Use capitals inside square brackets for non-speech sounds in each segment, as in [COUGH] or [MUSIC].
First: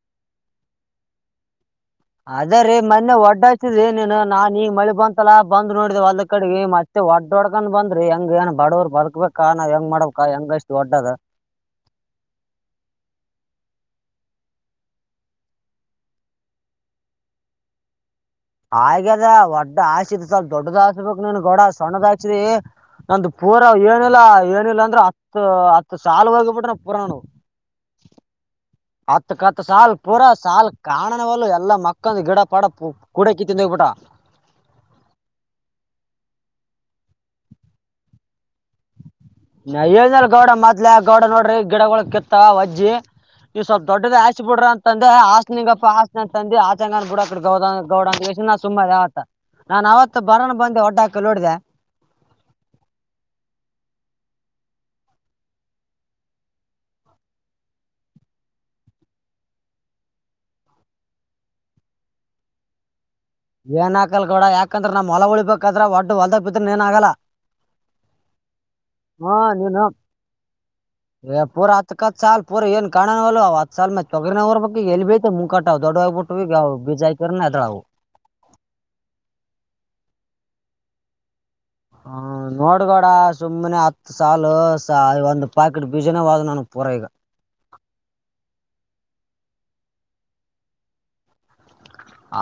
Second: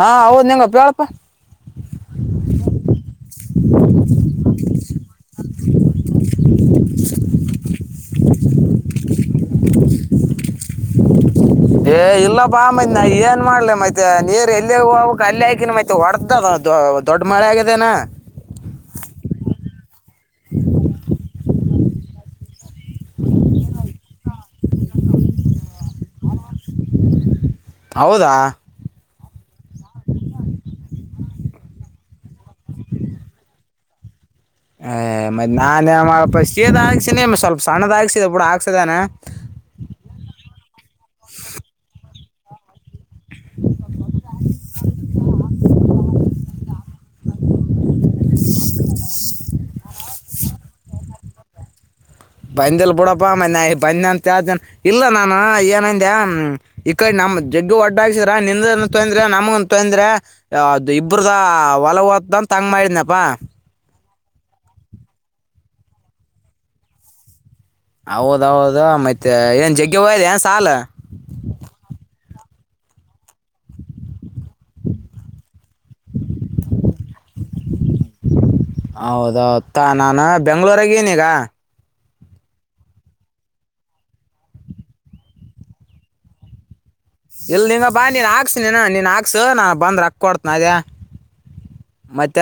ಹಾ ಹೌದ್ ನಿಂಗಪ ಹೇಳಪ್ಪಾ. ಅದ ರೀ ಮೊನ್ನೆ ಒಡ್ಡಾಯ್ತದ ಏನೇನ ನಾಣಿ ಮಳಿ ಬಂತಲ್ಲಾ ಬಂದ್ ನ. ರಿ ಒಲ್ದ ಕಡೆ ಮತ್ತೆ ಒಡ್ಡೊಡ್ಕೊಂಡ ಬಂದ ರಿ ಹೆಂಗ ಏನ್ ಬಡವರ ಬರ್ಕ್ಬೇಕ ನ ಹೆಂಗ ಮಾಡಬೇಕ ಹೆಂಗ ಇಷ್ಟ ಓಡ್ಡದ ಏ ಇಲ್ಲ ಬಾ ಮತ್ ನಾ ಏನ್ ಮಾಡ್ಲ ಮತ್ತೆ ನೀರ್ ಎಲ್ಲಿ ಹೋಗಕ್ ಅಲ್ಲಿ ಆಕಿನ ಮತ್ತ ಹೊಡ್ದದ ದೊ ದೊಡ್ಡ ಮಳೆ ಆಗಿದೆನಾ. ಆಗ್ಯದ ನನ್ ಗೊಡ ಸಣ್ಣಗಾಚ್ರ ನಂದ ಪೂರ ಏನಿಲ್ಲ ಏನಿಲ್ಲ ಅಂದ್ರ ಹತ್ ಹತ್ ಸಾಲ ಹೋಗಿ ಬಿಟ್ರ ನ ಪುರ ನವು ಹೌದಾ ಹತ್ಕ ಹತ್ ಸಾಲ ಪೂರ ಸಾಲ ಕಾಣಣವಲ್ಲ ಎಲ್ಲಾ ಮಕ್ಕಂದ ಗಿಡ ಪಾಡ ಕುಡಕಿ ತಿಂದ ಹೋಬಿಟ್ಟ. ಹ್ ಮೆ ನಾನ ಏನ್ ಸಿದ ಹಾಕ್ಸಿನಿ ಸ್ವಲ್ಪ ಸಣ್ಣದ ಹಾಕ್ಸಿದೆ ಬಿಡ ಹಾಕ್ಸದಾನ. ನ ಏನಲ್ ಗೌಡ ಮೊದ್ಲೆ ಗೌಡ ನೋಡ್ರಿ ಗಿಡಗಳ ಕೆತ್ತ ವಜ್ಜಿ ನೀವ ಸ್ವಲ್ಪ ದೊಡ್ಡದ ಹಾಸಿ ಬಿಡ್ರ ಅಂತ ಅಂದೆ ಆಸ್ಲಿಂಗಪ್ಪ ಹಾಸತನ ಅಂತ ಅಂದ ಆಚಂಗ ಅ ಬಿಡಡೆ ಗೌದ ಗೌಡ ಅಂದ ಯಷನಾ ಸುಮ್ಮ ಅದ ಆತ ನಾನ್ ಅವತ್ ಬರಾನ ಬಂದ ಹೊಡ್ಡ ಹಾಕಲು ನೋಡಿದ. ಬಂದಿಲ ಬಿಡಪ್ಪಾ ನಾ ಬನಿ ಅಂತ ಹೇಳತೇನ ಇಲ್ಲ ನಾನ ಏನಂದೆ ಈ ಕಡೆ ನ ಜಗ್ಗ ಒಡ್ಡ ಹಾಸರ ನಿಂದ ಏನು ತೊಂದ್ರೆ ನಮನ್ ತೊಂದ್ರೆ ಅದ ಇಬ್ಬ್ರದ ಹೊಲವ ರಾ ತಮ್ಮ ಇದ್ನಪ ಏನ್ ಆಕಲ್ ಕಡ ಯಾಕಂದ್ರ ನಮ್ಮ ಹೊಲ ಉಳಿಬೇಕ್ರ ಒಡ್ಡ ಹೊಲ್ದಗ ಬಿದ್ರ ಏನ ಆಗಲ್ಲ. ಹೌದೌದ ಮತ್ತೆ ಏನ್ ಜಗ್ಗೆವ ಏನ ಸಾಲ ಪುರ ಹತ ಕತ್ ಚಲ್ ಪೂರ ಏನ್ ಕಾಣವಲ್ಲ ಅವ ಅತ್ಲ್ ಮೆ ತಗನವರ ಬ ಎಲ್ಲಿ ಬಿತಿ ಮುಕಟ ಅವ್ ದಡ್ಡೋಗಬಟ್ಟ ಬೀಜ ಆಕ್ರಿನ ದ್ರಾವು ಹೌದ ತಾನಾನ ಬೆಂಗ್ಳೂರಾಗ ಏಣಿ ಈಗ ಹ ನೋಡ್ಗೋಡ ಸುಮ್ನೆ ಹತ್ ಸಾಲ ಒಂದ್ ಪಾಕೆಟ್ ಬೀಜನೇ ಹದು ನನ್ಗ್ ಪೂರ ಈಗ ಸ ನಾ ಬಂದ ರೊಕ್ಕ ಕೊಡ್ತನ ಅಗ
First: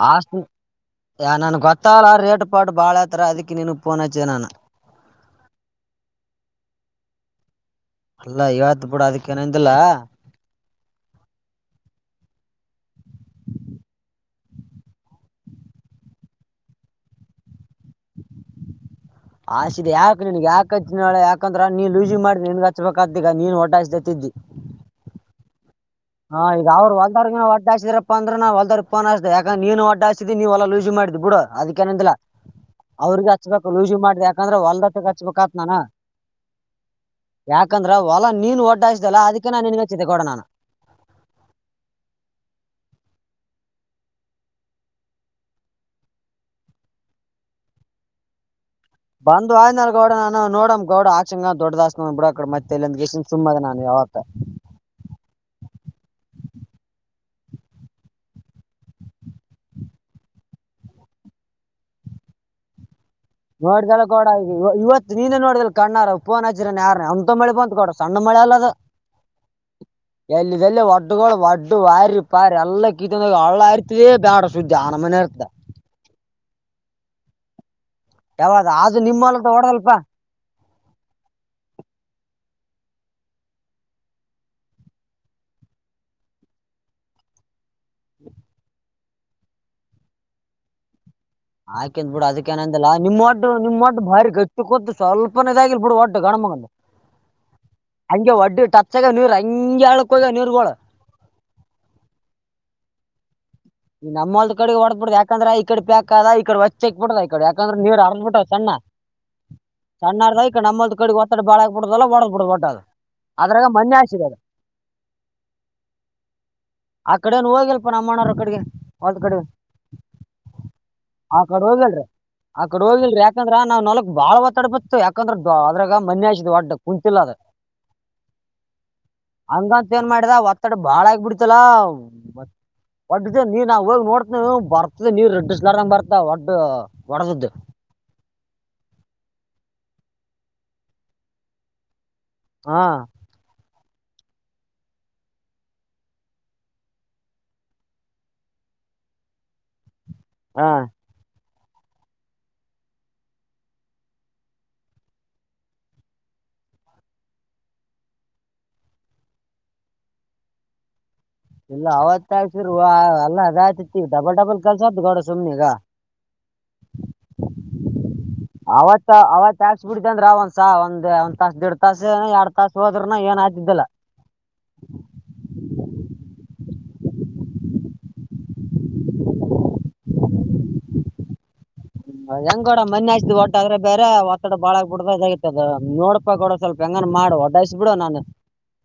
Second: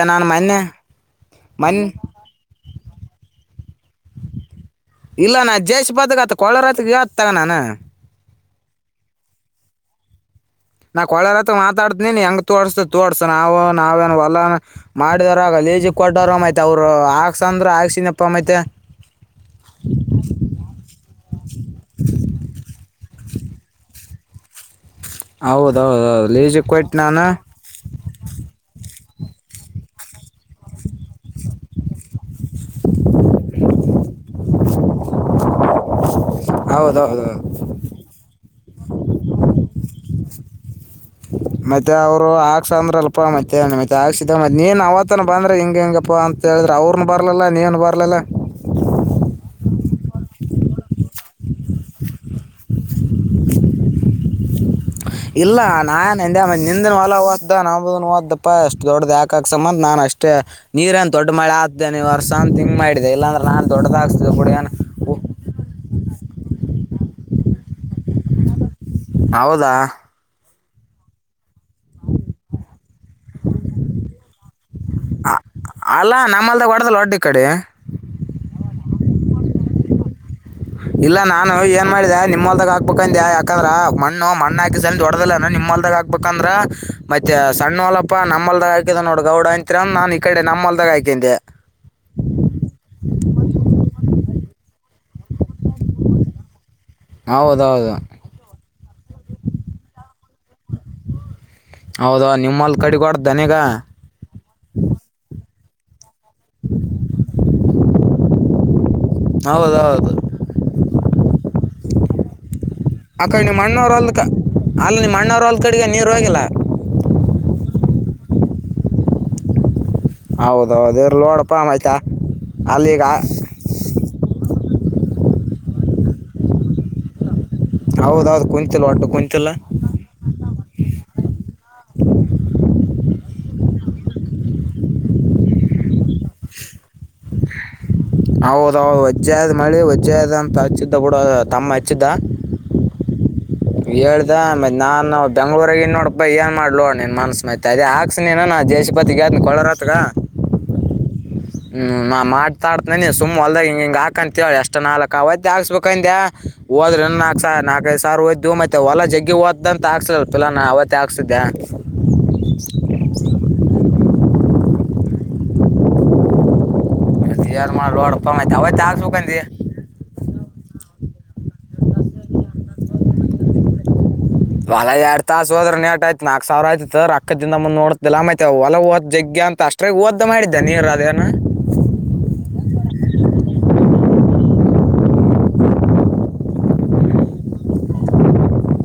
ಆಸ್ನಾ ನನ್ಗೆ ಮೊನ್ ಗೊತ್ತಲ್ಲ ರೇಟ್ ಪಾಟ್ ಬಾಳ ಹತರ ಅದಕ್ಕೆ ನೀನು ಫೋನು ಅಚ್ಚ ನಾನ ಇಲ್ಲ ನಾ ಜೇಶಿಪಿ ಅತಾಗ ಆತ್ ಕೊಳ್ಳೋರತ್ಗೆ ಆತ್ ತಗ ನಾನ ಲ್ಲ ಇವತ್ ಬಿಡ ಅದಕ್ಕ ಏನಿಂದಿಲ್ಲ. ನಾ ಕೊಳ್ಳುರ ಹತ್ತ ಮಾತಾಡ್ತನನ್ ಹೆಂಗ ತೋಡಿಸ್ತಿ ತೋಡ್ಸು ನಾವು ನಾವೇನು ಹೊಲ್ಲ ಮಾಡಿದರ ಜಿ ಕೊಟ್ಟವರು ಮತ್ತೆ ಅವ್ರು ಹಾಕ್ಸ ಅಂದ್ರ ಹಾಕ್ಸಿನಪ್ಪ ಮತ್ತೆ ಆಸಿದೆ ಯಾಕ ನಿನಗ ಯಕಕ ಹಚ್ಚಿನಳ ಯಾಕಂದ್ರ ನೀನ್ ಲೂಸಿಂಗ ಮಾಡಿ ನಿನ್ ಹಚ್ಬಬೇಕಾತ ಕಾದ್ದ ಈಗ ನೀನ್ ಹೊಡ್ದು ಹಾಕಿಸಿದ ಇದ್ದಿ. ಹೌದ ಹಾ ಈಗ ಅವ್ರು ಹೊಲ್ದರ್ಗ ಒಡ್ಡಾದರಪ್ಪ ಅಂದ್ರ ನಾ ಹೊಲ್ದವ ಪೋನ್ಸ್ತ ಯಾಂದ್ರ ನೀನುಡ್ಡಾ ನೀವಲ್ಲ ಲೂಸಿ ಮಾಡಿದ್ದ್ ಬಿಡು ಅದಕ್ಕೇನಂದಿಲ್ಲ. ಅವ್ರಿಗೆ ಹಚ್ಬೇಕು ಲೂಸಿ ಮಾಡ್ದ ಯಾಕಂದ್ರೆ ಹೊಲ್ದತ್ತಗ್ ಹಚ್ಬೇಕತ್ ನಾನ ಹೌದೌದೌದು ಯಾಕಂದ್ರ ಹೊಲಾ ನೀನ್ ಒದ್ದಾಯ್ಸಿದಲ್ಲ ಅದಕ್ಕೆ ನಾನ್ ನಿನ್ಗ ಚಿತೆ ಗೋಡಣಾನ ಮತ್ತೆ ಅವ್ರು ಹಾಕ್ಸ ಅಂದ್ರಲ್ಪಾ ಮತ್ತೆ ಮತ್ತೆ ಹಾಕ್ಸಿದ ಮತ್ತೆ ನೀನ್ ಅವತ್ತನ ಬಂದ್ರೆ ಹಂಗ ಹ ಹೆಂಗಪ್ಪಾ ಅಂತ ಅಂತ ಹೇಳಿದ್ರ ಅವ್ರನ್ ಬರಲಿಲ್ಲ ನೀನ್ ಬರಲಿಲ್ಲ [UNINTELLIGIBLE] ಬಂದು ಆಯ್ ನಾ ಗೌಡ ನೋಡಮ್ ಗೌಡ ಆಕ್ಷಂಗ ದೊಡ್ಡ ದಾಸಸ್ ಬಿಡಕಡ ಮತ್ತೆ ಇಂದ ಗ ಸುಮ್ಮ ಅದ ನಾನು ಮತ ಇಲ್ಲ ನಾನ್ ಎಂದೆ ನಿಂದನ್ ಹೊಲ ಹದ್ದ ನಮ್ದನ್ ಹಓ್ದಪ್ಪಾಷ್ಟ ದೊಡ್ಡ ಯಾಕ್ಸಬಂದ ನಾನು ಅಷ್ಟ ಅಷ್ಟೇ ನೀರ ಏನ್ ದೊಡ್ಡ ಮಳೆ ಆದ್ದೇ ನೀ ವರ್ಷ ಅಂತ ಹಂಗ್ ಮಾಡ ನೋಡ್ದಲ್ಲ ಕೋಡ ಇವತ್ತು ನೀನು ನೋಡ್ದಲ್ಲ ಕಣ್ಣಾರ ಪವನ್ ಹಜಿರ ಯಾರ ಅಂತ ಮಳೆ ಬಂತ್ ಕೊಡ ಸಣ್ಣ ಮಳೆ ಅಲ್ಲದು ಹೌದಾ ಇಲ್ಲದೆಲ್ಲ ಒಡ್ದು ಗಳು ಒಡ್ ಇಟ್ಟ ವಾರಿ ಪಾರಿ ಎಲ್ಲ ಕೀತ್ತಂದ ಹಳ್ಳ ಇರ್ತದೇ ಬೇಡ ಶುದ್ದ ಆನ ಮನೆ ಇರ್ತದ ವಡದ ಒಡ್ಡ ಕಡೆ ಯಾವಾಗ ಅದು ನಿಮ್ಮ ಹೊಲ ದೊಡ್ಡದು ಅಲ್ಲ ಅಪ್ಪ ಇಲ್ಲ ನಾನು ಏನ್ ಮಾಡಿದೆ ನಿಮ್ಲ್ದಾಗ ಹಾಕ್ಬೇಕಂದ್ಯಾ ಯಾಕಂದ್ರ ಮಣ್ಣ ಮಣ್ಣ ಹಾಕಿಸ ಸ ದೊಡ್ಡ್ದ ನಿಮ್ಮ ಅಲ್ದಾಗ ಹಾಕ್ಬೇಕಂದ್ರ ಮತ್ತೆ ಸಣ್ಣ ಹೊಲಪ್ಪಾ ನಮ್ಮಲ್ದಾಗ ಹಾಕಿದ ನೋಡ ಗೌಡ ಅಂತಿರ ನಾನ್ ಈ ಕಡೆ ನ ನಮ್ಮ ಹೊಲ್ದಾಗ ಹಾಕಿದೆ ಹಾಕಿದ್ ಬಿಡು ಕೂು ಸ್ವಲ್ಪನೇದಾಗಿಲಿ ಬಿುಡ ಒಟ್ಟು ಗಣಮಗ ಹೌದೌದು ಹಂಗೆ ಒಡ್ಡಿ ಟಚ್ಗ ನೀರ್ ಹಗೆ ಎರಡಕ್ಕಗ ನೀರ್ಗೋಳ ಹೌದಾ ನಿಮ್ಮ ಹೊಲದ ಕಡೆ ನಿಗಾ ಈ ನಮ್ಮಲ್ದ ಕಡೆ ಹೊಡ್ಬ ಬಿಡ್ರ ಯಾಕಂದ್ರೆ ಈ ಕಡೆ ಪ್ಯಾಕ್ ದ ಈ ಕಡೆ ವಚ್ಚೆಕ್ ಬಿತದ ಈ ಕಡೆ ಯಾಕಂದ್ರೆ ನೀರ್ ಹ ಆರ್ಲ್ಬ ಬಿಟತ ಸಣ್ಣ ಹೌದೌದು ಸಣ್ಣಾರ ಈ ನಮ್ಮಂದು ಕಡೆಡಿ ಒತ್ತಡ ಬಾಳ ಆಗ್ಬ ಬಿಡದಲ್ಲ ಒಡ್ ಬಿಡ ಒಟ್ಟ ಅಕಡೆ ನಿಮ್ ಅದ್ರಾಗ ಅಣ್ಣವ್ರ ಮಣ್ಣೆ ಹೊಲಕ್ಕ ಹಾಸಿದೆ ಅಲಾ ಅಲ್ಲ ನಿಮ್ ಅಣ್ಣವ್ರ ಅಲ್ ಕಡೆಗೆ ನೀರು ಹೋಗಿಲ್ಲ. ನಮ್ಮಣ್ಣ ಕಡೆಗೆ ಹೊಲ ಕಡ ಹೌದು ಹೌದು ಇರ್ಲಿ ನೋಡಪ್ಪ ಆಯ್ತಾ ಹೋಗಿಲ್ರಿ ಆ ಕಡೆ ಅಲ್ಲಿಗ ಹೋಗಿಲ್ರಿ ಯಾಕಂದ್ರ ನಾವ್ ನಲ್ಕಕ್ ಬಾಳ ಒತ್ತಾಡ್ ಬ ಯಾಕಂದ್ರೆ ಅದ್ರಾಗ ಮನೆ ಹಸಿದ್ ಒಡ್ಡ ಕುಂತಿಲ್ಲ ಅದು ಹೌದೌದು ಕುಂತಿಲ್ಲ ಒಟ್ಟು ಕುಂತಿಲ್ಲ ಹಂಗಂತ ಏನ್ ಮಾಡಿದ ಒತ್ತಡ ಬಾಳ ಬಿಡ್ತಾಲಾ ಒಟ್ಟ ನೀ ನಾವು ಹೋಗಿ ನೋಡ್ತ ಬರ್ತದೆ ನೀ ರೆಡ್ ಸ್ಲಡ್ ಬರ್ತ ಒಡ್ ಒಡದದ್ದ ಹೌದೌ ವಜ್ಜೆ ಆದ್ ಮಳಿ ವಜ್ಜೆ ಆದದ ಅಂತ ಹಚ್ಚಿದ್ದ ಬಿಡ ತಮ್ಮ ಹಚ್ಚಿದ್ದ ಹಾ ಹೇಳ್ದ ಮತ್ ನಾನು ಬೆಂಗ್ಳೂರಗ ಇನ್ ನೋಡಬಾ ಏನ್ ಮಾಡ್ಲೋ ನಿನ್ ಮನ್ಸ್ ಮೈತೆ ಅದೇ ಹಾಕ್ಸ ನೀನ್ ಜಯೇಶಪತಿಗಾರ ಕೊಳೋರತ್ಗ ಹಾ ಹೂ ನಾ ಮಾಡ್ತಾನೆ ಸುಮ್ಮ್ ಹೊಲ್ದಾಗ ಹಿಂಗ ಹಿಂಗ ಹಾಕಂತೇಳಿ ಎಷ್ಟ್ ನಾಲ್ಕ ಅವತ್ತೇ ಹಾಕ್ಸ್ಬೇಕಂದ ಹೋದ್ರ ನಾಕ್ ಸ ನಾಕ ದು ಸರ್ ಹದ್ ಮತ್ತೆ ಹೊಲ ಜಗ್ಗ ಹದ್ದ ಅಂತ ಆಕ್ಸಲ್ಲಾ ಅವ ಇಲ್ಲ ಅವತ್ತ ಆಗ್ಸ ಅಲ್ಲ ಅದ ಆತಿ ಡಬಲ್ ಡಬಲ್ ಆತ್ಕ ಸೊ್ದ ಗ ಸುಮನ ಕಾ ಮತ್ತೆ ಏನ್ ಮಾಡ್ಲೋಡಪ್ಪ ಮತ್ತೆ ಅವತ್ತೆ ಅವತ್ ಹಾಕ್ಸ್ಬೇಕಂದಿ ಅವತ್ ಆಾಕ್ಸ್ ಬಿಡ್ತಂದ್ರ ಒಂದ್ಸ ಒಂದ ಒಂದ್ ತಾಸ ದೀಡ್ ತಾಸ ಎರಡ್ ತಾಸ ಹೋದರುನ ಏನ ಆತಿದ್ದಾ ಹೊಲ ಎರಡ್ ತಾಸ ಹೋದ್ರೆ ನೇಟ್ ಆಯ್ತ ನಾಕು ಸಾವಿರ ಆಯ್ತ ಸರ್ ರೊಕ್ಕಹಿಂದ ಮುಂದ್ ನೋಡತಲ್ಲ ಆಯತವ ಹೊಲಗ ದ ಜಗೆ ಅಂತ ಅಷ್ಟ್ರೇ ಓದ್ ಮಾಡಿದ್ದೆ ನೀವ ಅದ [UNINTELLIGIBLE] ಹೆಂಗೋಡ ಮನೆಿ ಹಚ್ಚ್ದ್ ಒಟ್ಟ ಆದ್ರೆ ಬೇರೆ ಒತ್ತಡ ಬಾಳಗ್ ಬಿಡ್ದದ ನೋಡಪಾ ಗೌಡ ಸ್ವಲ್ಪ ಹೆಂಗ ಮಾಡ ಹೊಡಾಯಸ್ ಬಿಡು ನಾನು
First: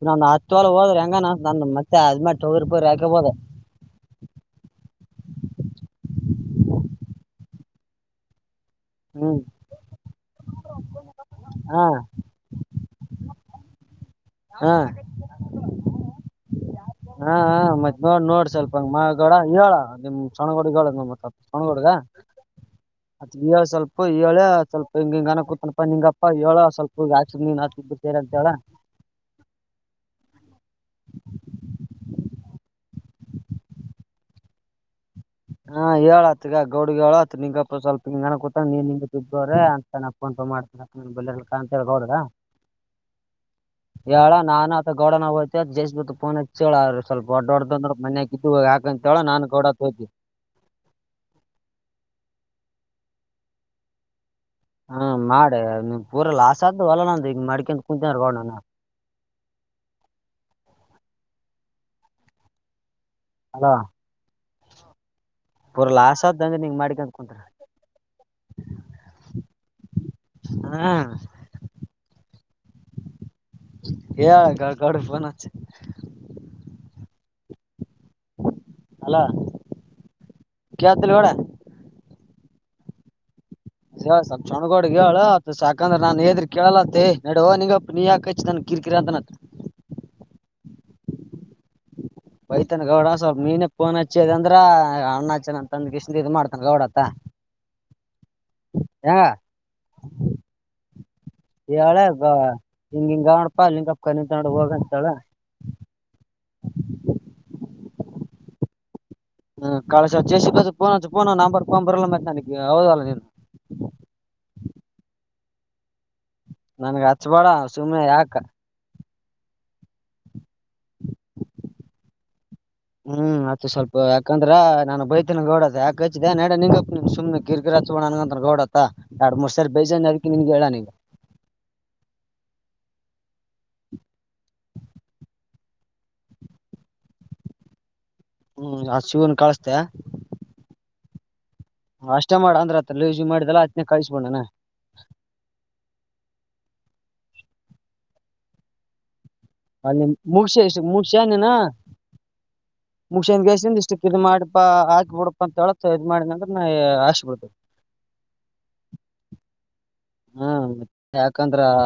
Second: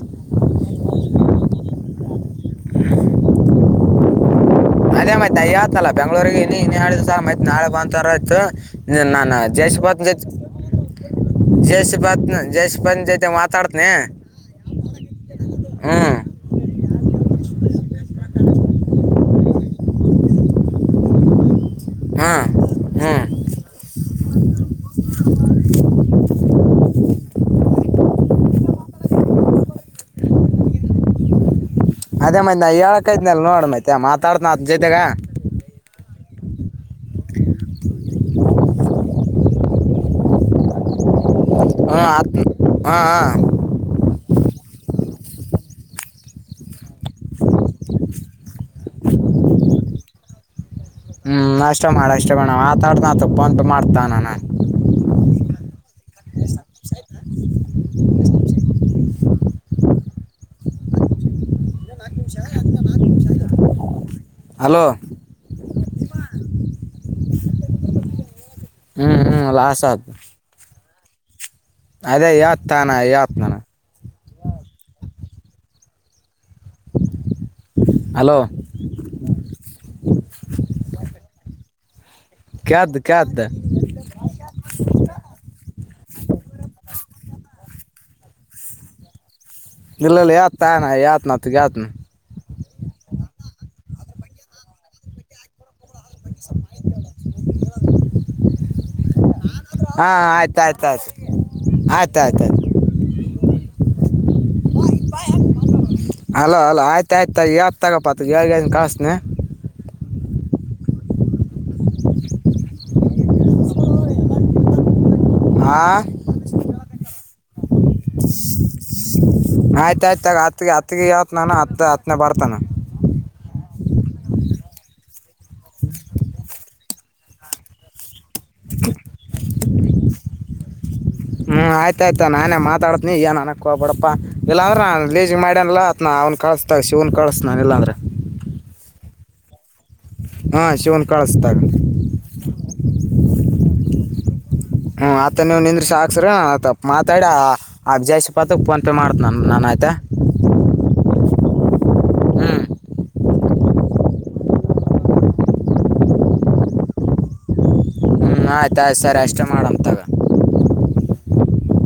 ನನ್ ಹತ್ತು ಒಳ ಹೋದ್ರೆ ಹೆಂಗ ನ ಮತ್ತೆ ಅದ್ಮೇ ಹೋಗ್ರ ಹಾಕಬೋದ [UNINTELLIGIBLE] ಅದೇ ಮೈತ್ಯತಲ್ಲ ಬೆಂಗ್ಗಳೂರಿಗೆ ಇ ಇ ಹೇಳಿದ ಸ ಮತ್ ನಾಳೆ ಬಂದರಾಯಿತ್ತು ಹ್ಮ್ ಹಾ ಆಯ್ು [UNINTELLIGIBLE] ತಡ್ತನೆ. ಹಾ ಹಾ ಹಾ ಮತ್ ನೋಡ್ ನೋಡ್ ಸ್ವಲ್ಪ ಮಗೋಡ ಹೇಳ ನಿಮ್ ಸಣ್ಣ ಗೌಡಗ ಹೇಳ ಸಣಗೋಡ್ಗ ಹ್ಞೂ [UNINTELLIGIBLE] ಹ್ಞೂ ಅತ್ ಹೇಳ ಸ್ವಲ್ಪ ಹೇಳ್ ಸ್ವಲ್ಪ ಹಿಂಗಿಂಗನ ಅನ್ನಕೂತ್ನಪ ನಿಂಗಪ್ಪಾ ಹೇಳ ಸ್ವಲ್ಪ [UNINTELLIGIBLE] ಅಂತ್ ಹೇಳ್. ಅದೇ ಮತ್ ನಾ ಹೇಳಕತ್ನಳ ನೋಡ್ ಮತ್ತೆ ಮಾತಾಡ್ತನ ಅತ್ನ ಜೊತೆಗ. ಹಾ ಹೇಳತ್ಗ ಗೌಡ್ಗೆ ಹೇಳತ್ ನಿಂಗಪ್ಪ ಸ್ವಲ್ಪ. [UNINTELLIGIBLE] ಹಾ ಗೌಡಗ ಆತ್ ಹಾ ಹಾ ಹೇಳ ನಾನು ಆತ್ ಗೌಡನಾ ಹೋಯ್ತೀವ್ ಜಷ್ಟಸ್ ಬತ್ ಪೋನ್ ಹಚ್ಚ ಹೇಳ್ ಸ್ವಲ್ಪ ಒಟ್ಟ ಓಡದ ಅಂದ್ರ ಮನ್ಯಾಗ ಇದ್ದಿದ್ದ ಹಾಕ್ ಅಂತ ಹೇಳ ನಾನ್ ಗೌಡಾ ಕೊಯ್ತೀವಿ. ಹ್ಮ್ ಅಷ್ಟ ಮಾಡ ಅಷ್ಟ ಮಾಡ ನಾ ಮಾತಾಡ್ತೆನ್ ಆತ್ ಪೋನ್ ಪೇ ಮಾಡ್ತ ನಾನ. ಹ್ಮ ಮಾಡ ನೀ ಪೂರ ಲಾಸ ಆತದ ಅಲಾ ನಂದ ಹಿಂಗ್ ಮಾಡ್ಕೋತ್ ಕುಂತಿ ಅಂದ್ರ ಗೌಡಾ ನಾ. [UNINTELLIGIBLE] ಹಲೋ ಹಲೋ ಪೂರ ಲಾಸ್ ಆತದ ನಿಂಗ್ ಮಾಡಿಕೊಂತ ಕುಂತ್ರ. ಹ್ಮ್ ಹ್ಮ್ ಲಾಸ್ ಅದ. ಹಾ ಅದೇ ಹೇಳ್ತನ ಹೇಳ್ತಿನ್ ನಿಂಗ್. ಹೇಳ್ ಗೌಡ್ ಗೌಡಗ್ ಫೋನ್ ಹಚ್ಚಿ. ಹಲೋ ಹಲೋ ಕೇಳ್ತತಿಲ್ಲ ಗೌಡ. ಕೇಳ್ದ ಕೇಳ್ದ. ಹೇಳ ಸ್ವಲ್ಪ್ ಶಣ್ಣ ಗೌಡಗ್ ಹೇಳ್ ಸಾಕಂದ್ರ ನಾನ್ ಹೆಳಿದ್ರ ಕೇಳಲ್ಲಂತಿ ನಡುುವೋ ನಿಂಗಪ್ಪ ನೀ ಯಾಕ ಹಚ್ಚಿದ ನಂಗ್. ಕಿರಿ ಕಿರಿ ಅಂತಾನಂತ್. ನಿಲ್ಲಲೇ ಅತ್ತನಾ ನಾ ಹೇಳ್ತನ್ ಅತ್ತಗ ಹೇಳ್ತನ್. ಬೈತನ ಗೌಡ ಸ್ವಲ್ಪ ನೀನೆ ಪೋನ್ ಹಚ್ಚಿ ಹೇಳ್ದ ಅಂದ್ರ ಅಣ್ಣ ಹಚ್ಚನ್ ಅಂತ ಅಂದಕೇಶಿ ಇದು ಮಾಡ್ತಾನ ಗೌಡ್ ಅತ್ತ. ಹಾ ಆಯ್ತ ಆಯ್ತ ಆಯ್ತ. ಹೇಳಳೆ ಹಿಂಗಿಂಗ ಆದ ನೋಡ್ಪ ಲಿಂಗಪ್ಪ ಕಣ್ಣಿಟ್ಟ ನೋಡ್ ಹೋಗ ಅಂತ ಹೇಳ್. [UNINTELLIGIBLE] ಹಲೋ ಹಲೋ ಆಯ್ತ ಆಯ್ತ ಹೇಳ್ತಾತೋಗೊಪ್ಪ ಅತ್ತಾಗ ಹೇಳ್ಕೆಶಿನಿ ಖಲ್ಸ್ತೇನಿ. ಹ್ಮ್ ಕಳ ಚೇಸಿ ಬಾಜುಕ ಪೋನ್ ಹಚ್ಚು ಪೋನ್ ನಂಬ ಬರ್ಕ್ ಬರಲ್ಲ ಮತ್ತ್ ನನಗೆ ಹೌದಲ್ಲ ನೀನು. [UNINTELLIGIBLE] [UNINTELLIGIBLE] ಆ ನನ್ಗ ಹಚ್ಬೇಡ ಸುಮ್ಮನೆ ಯಾಕ. ಆಯ್ತಾಯ್ತ ತೊಗೊ ಆ ಹತ್ಗ ಹತ್ಗೆ ಹೇಳ್ತನ್ ನಾನು ಹತ್ ಹತ್ನೇ ಬರ್ತಾನ. ಹ್ಮ್ ಅತ್ ಸ್ವಲ್ಪ ಯಾಕಂದ್ರ ನಾನು ಬೈತನ ಗೌಡ ಯಾಕಚ್ಚಿದೆ ನಡ ನಿಂಗಪ್ಪ ನಿಮ್ ಸುಮನೆ ಕಿರಿ ಕಿರಿ ಹಚ್ಚ್ಬ್ಯಾಡ್ ನಂಗ್ ಅಂತ. ಗೌಡತ್ತ ಯಾಡ್ ಮೂರ್ ಸರಿ ಬೇಸ್ಕನ್ನಿ ಅಕಿ ನಿನ್ಗೆ ಹೇಳನ ಈಗ್. ನೀ ಏನ್ ಅನಕ್ ಹೋಗ್ಬ್ಯಾಡಪ್ಪ ಇಲ್ಲಾಂದ್ರ ಲೇಜಿ ಮಾಡ್ಯನಲ್ಲ ಅತ್ನ ಅವ್ನ್ ಕಳಸತಾಗ ಶಿವ್ನ್ ಕಳಿಸ್ತನ ನಾನ ಇಲ್ಲಾಂದ್ರ. ಹ್ಮ್ ಆ ಶಿವನ್ ಕಳಸ್ತ್ಯ. ಹ್ಮ್ ಶಿವನ್ ಕಳಸ್ತ ಅಷ್ಟೇ ಮಾಡ ಅಂದ್ರ ಅತ್ತಲ್ಲ ಲೂಸಿ ಮಾಡಿದೆಲ್ಲಾ ಅತ್ನೇ ಕಳ್ಸಕೊಡ ನೀನ್. ಹ್ಮ್ ಆತ್ತ ನೀವ್ ನಿಂದರ್ಸಿ ಹಾಕ್ಸ್ರ್ಯ ಆತ ಮಾತಾಡಿ ಆಗ್ ಜಾಸ್ ಪಾತ್ಕ್ ಫೋನ್ ಪೇ ಮಾಡ ಬನ್ನಿ ನೀನ್ ಮುಗಶೀ ಏಶಿ ಮುಗಶ್ಯ ನೀನು ಹ್ಞೂ ಮೂಗಶ್ಯಂದ ಕೇಶಿಂದ ಇಷ್ಟಕ್ಕ ಇದ ಮಾಡಪಾ ಹಾಕ್ ಬಿಡಪಾ ಅಂತ ಹೇಳ ಇದ್ ಮಾಡಿದಂದ್ರ ನ ಆಶಿ ಬಿಡ್ತೇವಿ. ಹ್ಮ ಆಯ್ತು ಆಯ್ತಾ ಸರಿ ಅಷ್ಟೇ ಮಾಡಮ್ ತಗ. ಹ್ಮ್ ಯಾಕಂದ್ರ ಆ.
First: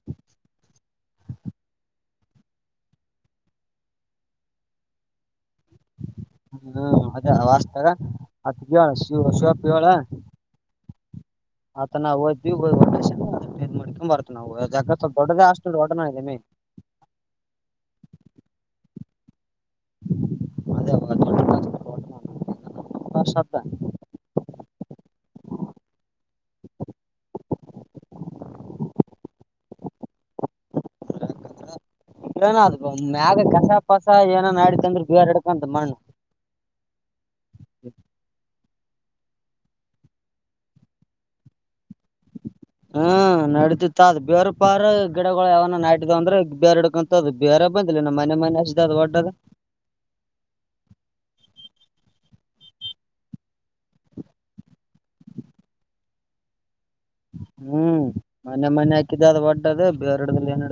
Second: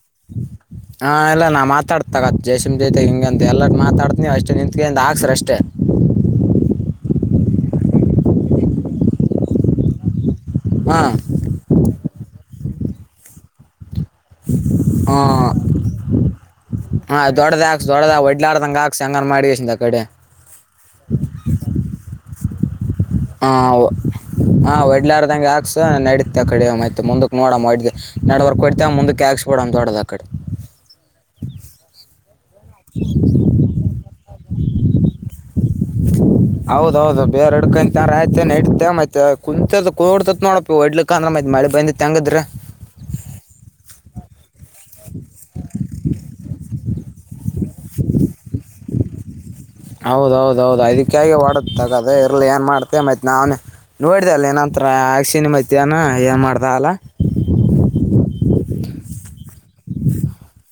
[UNINTELLIGIBLE] ಹ್ಮ ಎಲ್ಲ ನಾ ಮಾತಾಡತಿನಿ ತಗಾ ಜೆಸಿಬಿ ಆತನ ಜೊತೆ ಹಿಂಗ ಅಂತ ಎಲ್ಲರ ಮಾತಾಡ್ತ ನೀವ ಅಷ್ಟೇ ನಿಂತಗೋರಿ ಹಾಕ್ಸತ ಇರಿಅಷ್ಟೇ. ಹ್ಮ ಹ್ಮ್ ಅದೇ ವಸ್ತಾಗ ಆತಗ ಹೇಳು ಶಿವ ಶಿವಪ್ಪಗ ಹೇಳ. ಹಾ. ಆತಾ ನಾವು ಹೋತೀವಿ [INAUDIBLE] ಮಾಡ್ಕೊಂಡ್ ಬರ್ತಿವಿ ನಾವು. ಜಗ್ಗ ಸ್ವಲ್ಪ ದೊಡ್ಡದ ಹ್ಮ ಅಷ್ಟು ಹೊಡೆನ ಇದೀನಿ ಹ ದೊಡ್ಡದ ಹಾಕ್ಸ ದೊಡದ ಒಡ್ಲಾರಡ್ದಂಗ ಹಾಕ್ಸ. ಹೆಂಗಾನ ಮಾಡಿಗೆಸಿಂದ ಆಕಡೆ. ಅದೇ ಹ ಶಬ್ದ ಓ ಒಡ್ಲಾರ. ಗೆ ಹಾಕ್ಸ ನಡತಿ ಅ ಕಡೆ ಮ ಮುಂದಕ್ ನೋಡಮ್ ನಡವರ್ಕ್ ಹೊಡಿತ್ಯವ ಮುಂದಕ್ ಹಾಕ್ಸ್ಬಿಡಂತ ದೊಡೋದ ಅಕಡೆ. [INAUDIBLE] ಇನ ಅದು ಮ್ಯಾಗ ಕಸ ಪಸ ಏನನ್ ಆಡಿತ ಅಂದ್ರೆ ಬೇರ್ ಹಿಡ್ಕಂತ ಮಣ್ಣು. ಹೌದೌದು ಬೇರೆ ಹಿಡ್ಕಂತ ಆಯ ನ ಇಡ್ತೆ ಮತ್ತೆ ಕುಂತ ಕೂಡ್ತತ್ ನೋಡ ಹೊಡ್ಲಿಕ್ ಅಂದ್ರೆ ಮತ್ತ ಮಳೆ ಬಂದಿತ್. ಹೆಂಗದ್ರ ಹ್ಮ ನಡತಿತ್ ಅದ ಬೇರ್ ಪಾರ ಗಿಡಗಳು ಯಾವನ ನಾಟಿದ ಅಂದ್ರೆ ಬೇರೆ ಹಿಡಕಂತ. ಅದು ಬೇರೆ ಬಂದಿಲ್ಲ ನಮ್ಮ ಮನೆ ಮನೆ ಅಷ್ಟ ಅದು ಒಡ್ಡದ. ಹೌದೌದೌದು ಅದಕ್ಕಾಗಿ ಒಡದ ತಗದ ಇರ್ಲಿ ಏನ್ ಮಾಡ್ತ ಮತ್ ನಾನೇ. ನೋಡಿದೆ ಅಲ್ಲ ನೀನಂತ ಹಾಕ್ಸಿನ ಮತ್ಯಾನ ಏನ್ ಮಾಡ್ದ ಅಲ್ಲ. ಹ್ಮ್ ಮನ್ನೇ ಮನ್ನೇ ಹಾಕಿದ್ದ ಅದು ಒಡ್ಡದು ಬೇರ ಇಡ್ದಿಲ್ಲ ಏನಿಲ್ಲ.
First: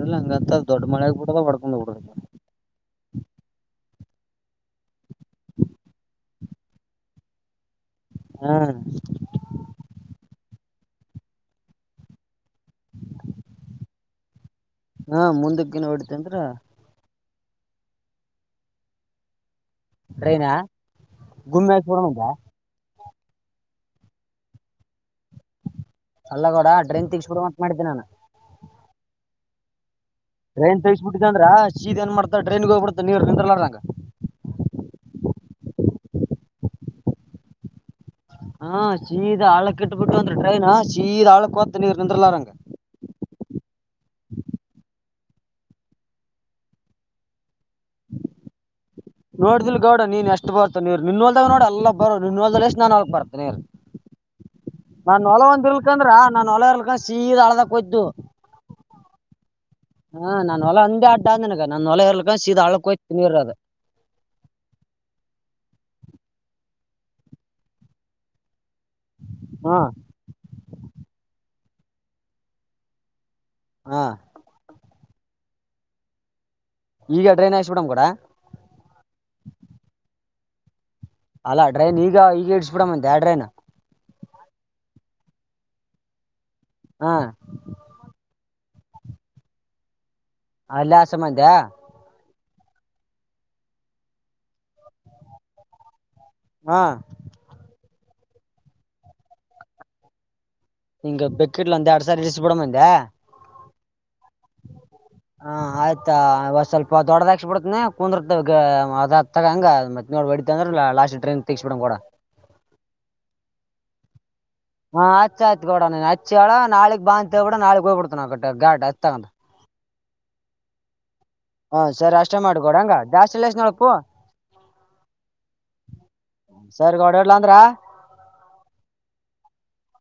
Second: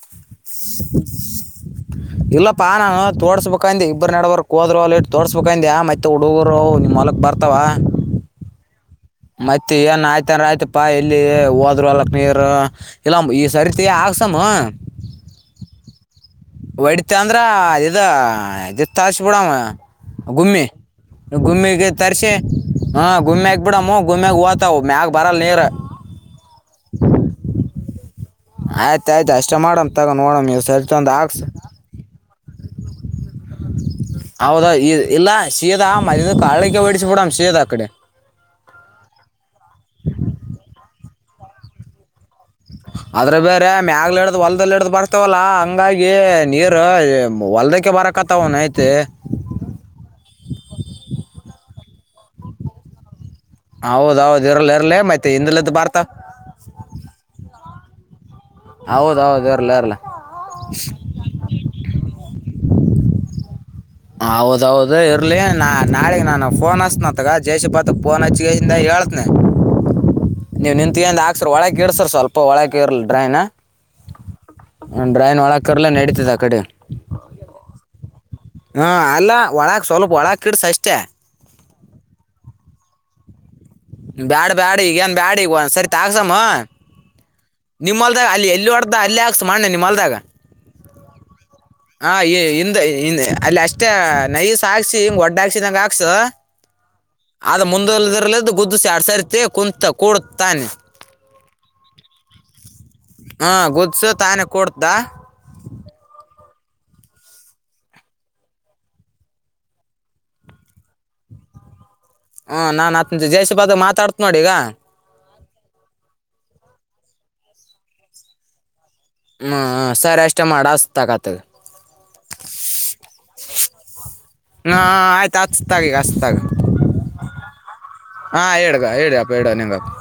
ಇಲ್ಲ ಪ ನಾನು ತೋಡ್ಸ್ಬೇಕಂದೆ. ಇಬ್ಬರು ನೆಡಬರ್ಕಾ ಹೋದ್ರೆ ಹೋಗ್ಲಿ ತೋಡಿಸ್ ಬೇಕಂದ ಮತ್ತೆ ಹುಡುಗರು ನಿಮ್ಮ ವಲಕ್ ಬರ್ತಾವ. ಹಾ. ಮತ್ತೆ ಏನ್ ಆಯ್ತನ್ ಆಯ್ತಪಾ ಇಲ್ಲಿ ಹೋದ್ರೂ ಹೊಲಕ್ ನೀರ್. ಇಲ್ಲ ಈ ಸರತಿಯ ಆಕ್ಸಮ್. ಹಾ ಮುಂದಕ್ಕಿನ ಹೊಡಿತಂದ್ರ ಹೊಡಿತ ಅಂದ್ರ ಅ ಇದ ತರ್ಸ್ ಬಿಡಮ್ಮ. ಟ್ರೈನ ಗುಮ್ಮಿ ಗುಮ್ಮಿ ಗುಮ್ಮಿಗೆ ಹಾಕ್ಬಿಡಮಂತ ತರ್ಸಿ. ಹಾ ಗುಮ್ಯಾಗ ಬಿಡಮ್ಮ ಗುಮ್ಯಾಗ ಹೊತವು ಮ್ಯಾಗ ಬರಲ್ಲ ನೀರ್. ಅಲ್ಲಗೌಡ ಟ್ರೈನ್ ತೆಗಿಸ್ಬಿಡಮ ಅಂತ ಮಾಡಿದ್ದೆ ಆಯ್ತಾ ಆಯ್ತು ಅಷ್ಟೇ ಮಾಡಂ. ಡ್ರೈನ್ ತಗಸ್ಯ ಬಿಟ್ಟಿದ್ ಅಂದ್ರ ಸೀದ್ಏನ್ ಮಾಡ್ತಾ ಡ್ರೈನ್ಗೆ ಹೋಗ್ಬಡ್ತ ನಿಂದರ್ಲಾರ್ನಂಗ. ಹೌದ ಈ ಇಲ್ಲ ಶೀದಾ ಮದಿಂದ ಹಳಕ್ಕೆ ಹೊಡಿಸಿ ಬಿಡಮ ಶೀದಾ ಆ ಕಡೆ. ಹಾ ಶೀದಾ ಆಳಕ್ ಇಟ್ ಬಿಟ್ಟು ಅಂತ್ರ ಡ್ರೈನ್ ಶೀದಾ ಆಳಕ್ ಹತ್ತ ನೀರ್ ನಿಂದ್ರಲ್ಲಾರಂಗ. ಆದ್ರ ಬೇರೆ ಮ್ಯಾಗಲೆ ಇಡ್ದ್ ಹೊಲ್ದಲ್ ಇಡ್ದ್ ಬರ್ತವಲ್ಲಾ ಹಂಗಾಗಿ ನೀರು ಹೊಲ್ದ. ನೋಡ್ದಿಲ್ ಗೌಡ ನೀನ್ ಎಷ್ಟು ಬರ್ತ ನೀರ್ ನಿನ್ನ ಹೊಲ್. ನೋಡಿಲ್ಲ ಬೋರ್ ನಿನ್ ಹೋಲ್ದಾಗ ಲೆಸಿ ನನ್ಕ್ ಹೊಲಕ್ ಬರ್. ಹೌದೌದು ಇರ್ಲಿ ಇರ್ಲಿ ನಾನ ಮತ್ತೆ ಒಲ ಹಿಂದಲದ್ದು ಬರ್ತಾವ ಒಂದಿರ್ಕಂದ್ರ ನಾನ ಹೊಲ ಇರ್ಲ್ಕ ಸೀದ್ ಹಳ್ಳದಾಕ. ಇದು. ಹೌದೌದು. ಇರ್ಲಿ ಇರ್ಲಿ ಹಾ ನಾನನ್ ಹೊಲ ಅಂದೇ ಅಡ್ಡ ಅಂದನಗ ನಾನನ್ ಹೊಲ ಇರ್ಲಕ್ಕ ಸೀದ ಹಳಕ್ಕೋಯ್ತ ನಿರ್ ಅದು. ಹೌದೌದು ಇರ್ಲಿ ನಾ ನಾಳೆಗ್ ನಾನು ಫೋನ್ ಹಚ್ನತ್ಗ ಜೈ ಸಿಬಿ ಪಾತ್ಕ್ ಯನ್ ಹಚ್ಗ. ಇ ಹೇಳ್ತನೆ ಹಾ ನೀವು ನಿಂತಗಂದ್ದ ಹಾಕ್ಸರ್ ಒಳಗೆ ಇರ್ಸರ್ ಸ್ವಲ್ಪ ಒಳಗೆ ಇರಲಿ ಡ್ರೈನ. ಹಾ. ಡ್ರೈನ್ ಒಳಕೀರ್ಲಿ ನಡತದ ಆ ಕಡೆ. ಈಗ ಡ್ರೈನ್ ಹಾಕಿಸಿ ಬುಡಮ್ ಗೋಡ. ಹಾ ಅಲ್ಲ ಒಳಕ್ ಸ್ವಲ್ಪ ಒಳಕ್ ಇಡಸ ಅಷ್ಟೇ. ಅಲ್ಲ ಡ್ರೈನ್ ಈಗ ಈಗ ಇಡ್ಸ್ಬಿಡ ಅಂದೆ ಆ ಡ್ರೈನ್. ಬ್ಯಾಡ ಬ್ಯಾಡ ಈಗ ಏನ್ ಬ್ಯಾಡ್ ಈಗ ಒಂದ್ ಸರ್ತಿ ಹಾಕ್ಸಮ ಹಾ ನಿಮ್ಮಲ್ದಾಗ ಅಲ್ಲಿ ಎಲ್ಲಿ. ಇಲ್ಲಿ ಹೊಡೆದ ಅಲ್ಲಿ ಹಾಕ್ಸು ಮಣ್ಣು ನಿಮಲ್ದಾಗ. ಅಲ್ಲೇ ಹಾಕ್ಸಮ್ ಅಂದ್ಯ. ಹ ಈ ಹಿಂದ ಹಿಂದ ಅಲ್ಲಿ ಅಷ್ಟೇ ನೈಸ್ ಹಾಕ್ಸಿ ಹಂಗ್ ಒಡ್ಡ ಹಾಕ್ಸಿದಂಗ ಹಾಕ್ಸ. ಹಾ. [UNINTELLIGIBLE] ಬೆಕ್ಕೆಟ್ಲ್ ಒಂದ ಎರಡು ಸಾರಿ ಇರಿಸಿ ಬಿಡಂದ್ಯಾ ಹಾ ಗೊತ್ಸತ್ ಹಾ ಆಯ್ತಾ ವಷ್ ಸ್ವಲ್ಪ ದೊಡದಾಕ್ಸ್ಬ ಬಿಡ್ತನಿ ಕುಂದರ್ತ ಅದ ಅತ್ತಾಗ ಹಂಗ ಮತ್ತೆ ನೋಡ ಒಡಿತ್ತ ಅಂದ್ರ ಲಾಸ್ಟ್ಗೇ ಟ್ರೈನ್ ತಗಸ್ಬಿಡಂ ಗೌಡ ಹ್ಮ ನಾನ್ ಆತ್ ಜಯಷಿ ಬಾದ ಮಾತಾಡ್ತ್ ನೋಡ ಈಗ ಚ್ಚಾಯತ್ ಗೌಡ ಹಚ್ಚೇಳ ನಾಳೀಗ್ ಬಾ ಅಂತ ಹೇಳ್ಬಿಡು ನಾಳಿಗ್ ಹೋಗ್ಬಿಡ್ತೀನ್ ನಾನು ಗಾಡ ಹ್ಮ ಹ್ಮ ಸರಿ ಅಷ್ಟೇ ಮಾಡ ಅಸ್ತಗತ್ ಹಾ ಸರಿ ಅಷ್ಟೇ ಮಾಡ ಗೋಡಂಗ [UNINTELLIGIBLE] ಹಾ ಹಾ ಆಯ್ತ ಹಚ್ತಾಗೀಗ ಹಚ್ತಾಗ ಸರಿ ಗೌಡ ಇಡ್ಲಾ ಅಂದ್ರ [UNINTELLIGIBLE]